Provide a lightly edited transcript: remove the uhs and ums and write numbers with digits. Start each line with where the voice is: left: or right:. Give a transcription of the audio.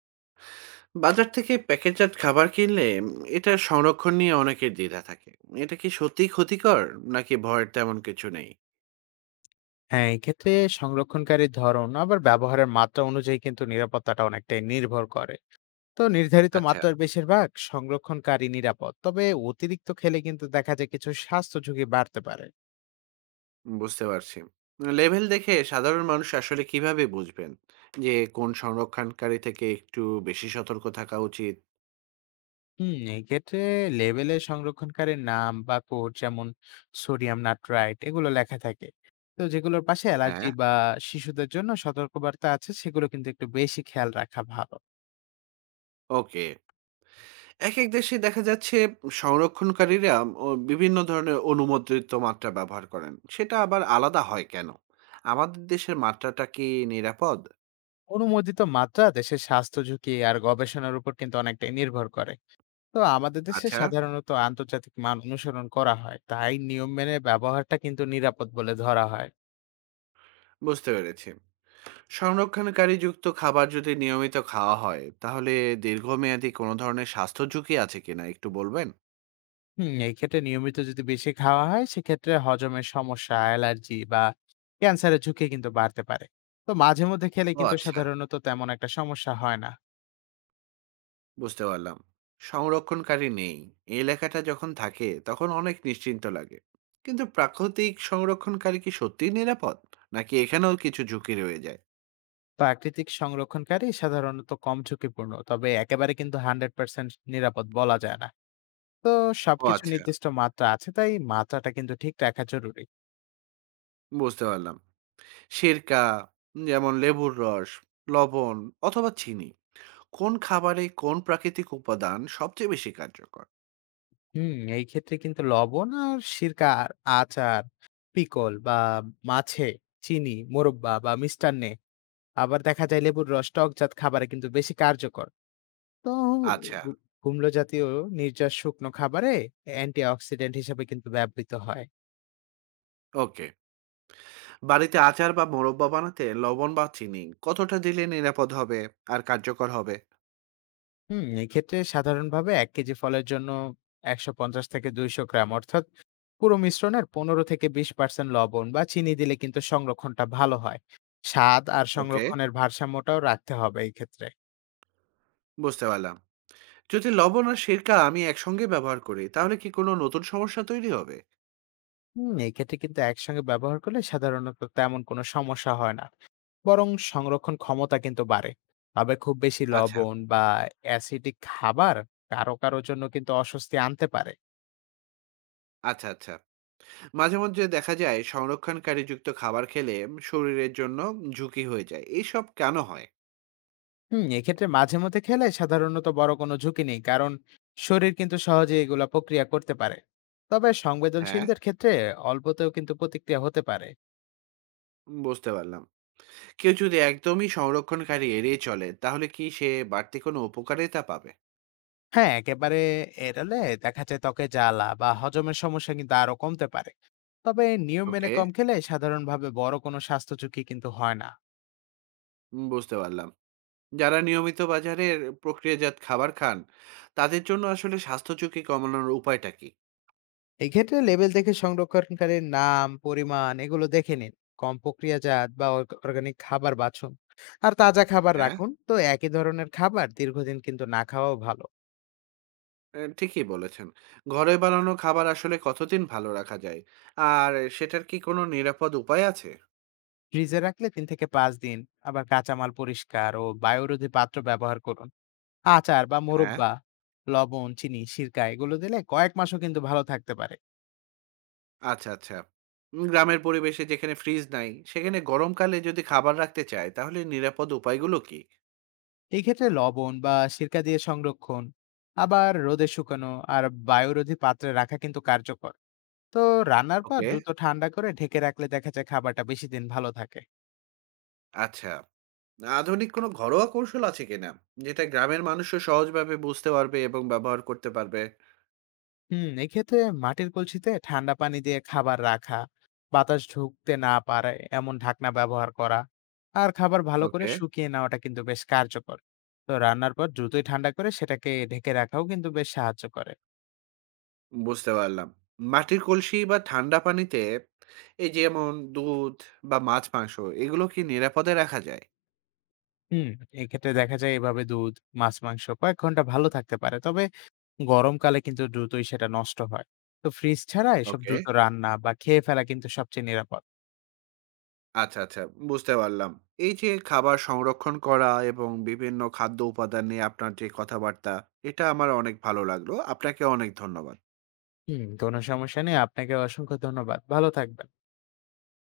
right: বাজার থেকে প্যাকেটজাত খাবার কিনলে এটা সংরক্ষণ নিয়ে অনেকের দ্বিধা থাকে। এটা কি সত্যিই ক্ষতিকর, নাকি ভয়ের তেমন কিছু নেই?
left: হ্যাঁ, এক্ষেত্রে সংরক্ষণকারীর ধরন আবার ব্যবহারের মাত্রা অনুযায়ী কিন্তু নিরাপত্তাটা অনেকটাই নির্ভর করে। তো নির্ধারিত
right: আচ্ছা,
left: মাত্রার বেশিরভাগ সংরক্ষণকারী নিরাপদ। তবে অতিরিক্ত খেলে কিন্তু দেখা যায় কিছু স্বাস্থ্য ঝুঁকি বাড়তে পারে।
right: বুঝতে পারছি। লেভেল দেখে সাধারণ মানুষ আসলে কিভাবে বুঝবেন যে কোন সংরক্ষণকারী থেকে একটু বেশি সতর্ক থাকা উচিত?
left: এক্ষেত্রে লেবেলে সংরক্ষণকারীর নাম বা কোড যেমন সোডিয়াম নাইট্রাইট এগুলো লেখা থাকে। তো যেগুলোর পাশে অ্যালার্জি
right: হ্যাঁ।
left: বা শিশুদের জন্য সতর্কবার্তা আছে সেগুলো কিন্তু একটু বেশি খেয়াল রাখা ভালো।
right: ওকে। এক এক দেশে দেখা যাচ্ছে সংরক্ষণকারীরা ও বিভিন্ন ধরনের অনুমোদিত মাত্রা ব্যবহার করেন, সেটা আবার আলাদা হয় কেন? আমাদের দেশের মাত্রাটা কি নিরাপদ?
left: অনুমোদিত মাত্রা দেশের স্বাস্থ্য ঝুঁকি আর গবেষণার উপর কিন্তু অনেকটাই নির্ভর করে। তো আমাদের দেশে
right: আচ্ছা,
left: সাধারণত আন্তর্জাতিক মান অনুসরণ করা হয়, তাই নিয়ম মেনে ব্যবহারটা কিন্তু নিরাপদ বলে ধরা হয়।
right: বুঝতে পেরেছি। সংরক্ষণকারী যুক্ত খাবার যদি নিয়মিত খাওয়া হয়, তাহলে দীর্ঘমেয়াদী কোনো ধরনের স্বাস্থ্য ঝুঁকি আছে কিনা একটু বলবেন?
left: এই ক্ষেত্রে নিয়মিত যদি বেশি খাওয়া হয় সেক্ষেত্রে হজমের সমস্যা, অ্যালার্জি বা ক্যান্সারের ঝুঁকি কিন্তু বাড়তে পারে। তো মাঝে মধ্যে খেলে
right: ও
left: কিন্তু
right: আচ্ছা,
left: সাধারণত তেমন একটা সমস্যা হয় না।
right: বুঝতে পারলাম। সংরক্ষণকারী নেই। এই লেখাটা যখন থাকে তখন অনেক নিশ্চিন্ত লাগে। কিন্তু প্রাকৃতিক সংরক্ষণকারী কি সত্যিই নিরাপদ? নাকি এখানেও কিছু ঝুঁকি রয়ে যায়?
left: প্রাকৃতিক সংরক্ষণকারী সাধারণত কম ঝুঁকিপূর্ণ, তবে একেবারে কিন্তু হান্ড্রেড পার্সেন্ট নিরাপদ বলা যায় না। তো
right: ও
left: সবকিছু
right: আচ্ছা,
left: নির্দিষ্ট মাত্রা আছে, তাই মাত্রাটা কিন্তু ঠিক রাখা জরুরি।
right: বুঝতে পারলাম। সিরকা যেমন লেবুর রস, লবণ অথবা চিনি, কোন খাবারে কোন প্রাকৃতিক উপাদান সবচেয়ে বেশি কার্যকর?
left: এই ক্ষেত্রে কিন্তু লবণ আর সিরকা, আর আচার, পিকল বা মাছে, চিনি, মোরব্বা বা মিষ্টান্নে, আবার দেখা যায় লেবুর রস টকজাত খাবারে কিন্তু বেশি কার্যকর। তো
right: আচ্ছা,
left: গু কুমড়ো জাতীয় নির্যাস শুকনো খাবারে অ্যান্টিঅক্সিডেন্ট হিসেবে কিন্তু ব্যবহৃত হয়।
right: ওকে। বাড়িতে আচার বা মোরব্বা বানাতে লবণ বা চিনি কতটা দিলে নিরাপদ হবে আর কার্যকর হবে?
left: এক্ষেত্রে সাধারণভাবে ১ কেজি ফলের জন্য ১৫০ থেকে ২০০ গ্রাম, অর্থাৎ পুরো মিশ্রণের ১৫ থেকে 20% লবণ বা চিনি দিলে কিন্তু সংরক্ষণটা ভালো হয়। স্বাদ আর
right: ওকে,
left: সংরক্ষণের ভারসাম্যটাও রাখতে হবে এই ক্ষেত্রে।
right: বুঝতে পারলাম। যদি লবণ আর সিরকা আমি একসঙ্গে ব্যবহার করি, তাহলে কি কোনো নতুন সমস্যা তৈরি হবে?
left: এক্ষেত্রে কিন্তু একসঙ্গে ব্যবহার করলে সাধারণত তেমন কোনো সমস্যা হয় না। বরং সংরক্ষণ ক্ষমতা কিন্তু বাড়ে। তবে খুব বেশি
right: আচ্ছা
left: লবণ বা অ্যাসিডিক খাবার কারো জন্য কিন্তু অস্বস্তি আনতে পারে।
right: আচ্ছা। আচ্ছা, মাঝে মধ্যে দেখা যায় সংরক্ষণকারী যুক্ত খাবার খেলে শরীরের জন্য ঝুঁকি হয়ে যায়, এইসব কেন হয়?
left: এক্ষেত্রে মাঝে মধ্যে খেলে সাধারণত বড় কোনো ঝুঁকি নেই, কারণ শরীর কিন্তু সহজে এগুলা প্রক্রিয়া করতে পারে। তবে
right: হ্যাঁ,
left: সংবেদনশীলদের ক্ষেত্রে অল্পতেও কিন্তু প্রতিক্রিয়া হতে পারে।
right: বুঝতে পারলাম। কেউ যদি একদমই সংরক্ষণকারী এড়িয়ে চলে, তাহলে কি সে বাড়তি কোনো উপকারিতা পাবে?
left: হ্যাঁ, একেবারে এড়ালে দেখা যায় ত্বকে জ্বালা বা হজমের সমস্যা কিন্তু আরো কমতে পারে। তবে নিয়ম মেনে
right: ওকে,
left: কম খেলে সাধারণভাবে বড় কোনো স্বাস্থ্য ঝুঁকি কিন্তু হয় না।
right: বুঝতে পারলাম। যারা নিয়মিত বাজারের প্রক্রিয়াজাত খাবার খান, তাদের জন্য আসলে স্বাস্থ্য ঝুঁকি কমানোর উপায়টা কি?
left: এক্ষেত্রে লেবেল দেখে সংরক্ষণকারীর নাম, পরিমাণ এগুলো দেখে নিন। কম প্রক্রিয়াজাত বা অর্গানিক খাবার বাছুন, আর তাজা খাবার
right: হ্যাঁ,
left: রাখুন। তো একই ধরনের খাবার দীর্ঘদিন কিন্তু না খাওয়াও ভালো।
right: ঠিকই বলেছেন। ঘরে বানানো খাবার আসলে কতদিন ভালো রাখা যায়, আর সেটার কি কোনো নিরাপদ উপায় আছে?
left: ফ্রিজে রাখলে 3 থেকে 5 দিন। আবার কাঁচামাল পরিষ্কার ও বায়ুরোধী পাত্র ব্যবহার করুন। আচার বা
right: হ্যাঁ।
left: মোরব্বা, লবণ, চিনি, সিরকা এগুলো দিলে কয়েক মাসও কিন্তু ভালো থাকতে পারে।
right: আচ্ছা আচ্ছা, গ্রামের পরিবেশে যেখানে ফ্রিজ নাই সেখানে গরমকালে যদি খাবার রাখতে চায়, তাহলে নিরাপদ উপায়গুলো কি?
left: এই ক্ষেত্রে লবণ বা সিরকা দিয়ে সংরক্ষণ, আবার রোদে শুকানো আর বায়ুরোধী পাত্রে রাখা কিন্তু কার্যকর। তো রান্নার পর
right: ওকে।
left: দ্রুত ঠান্ডা করে ঢেকে রাখলে দেখা যায় খাবারটা বেশি দিন ভালো থাকে।
right: আচ্ছা, আধুনিক কোনো ঘরোয়া কৌশল আছে কিনা, যেটা গ্রামের মানুষও সহজভাবে বুঝতে পারবে এবং ব্যবহার করতে পারবে?
left: এক্ষেত্রে মাটির কলসিতে ঠান্ডা পানি দিয়ে খাবার রাখা, বাতাস ঢুকতে না পারে এমন ঢাকনা ব্যবহার করা, আর খাবার ভালো করে
right: ওকে,
left: শুকিয়ে নেওয়াটা কিন্তু বেশ কার্যকর। তো রান্নার পর দ্রুতই ঠান্ডা করে সেটাকে ঢেকে রাখাও কিন্তু বেশ সাহায্য করে।
right: বুঝতে পারলাম। মাটির কলসি বা ঠান্ডা পানিতে এই যেমন দুধ বা মাছ, মাংস, এগুলো কি নিরাপদে রাখা যায়?
left: হুম এক্ষেত্রে দেখা যায় এভাবে দুধ, মাছ, মাংস কয়েক ঘন্টা ভালো থাকতে পারে। তবে গরমকালে কিন্তু দ্রুতই সেটা নষ্ট হয়। তো ফ্রিজ ছাড়া এসব
right: ওকে।
left: দ্রুত রান্না বা খেয়ে ফেলা কিন্তু সবচেয়ে নিরাপদ।
right: আচ্ছা, আচ্ছা, বুঝতে পারলাম। এই যে খাবার সংরক্ষণ করা এবং বিভিন্ন খাদ্য উপাদান নিয়ে আপনার যে কথাবার্তা, এটা আমার অনেক ভালো লাগলো। আপনাকে অনেক ধন্যবাদ।
left: কোনো সমস্যা নেই। আপনাকে অসংখ্য ধন্যবাদ। ভালো থাকবেন।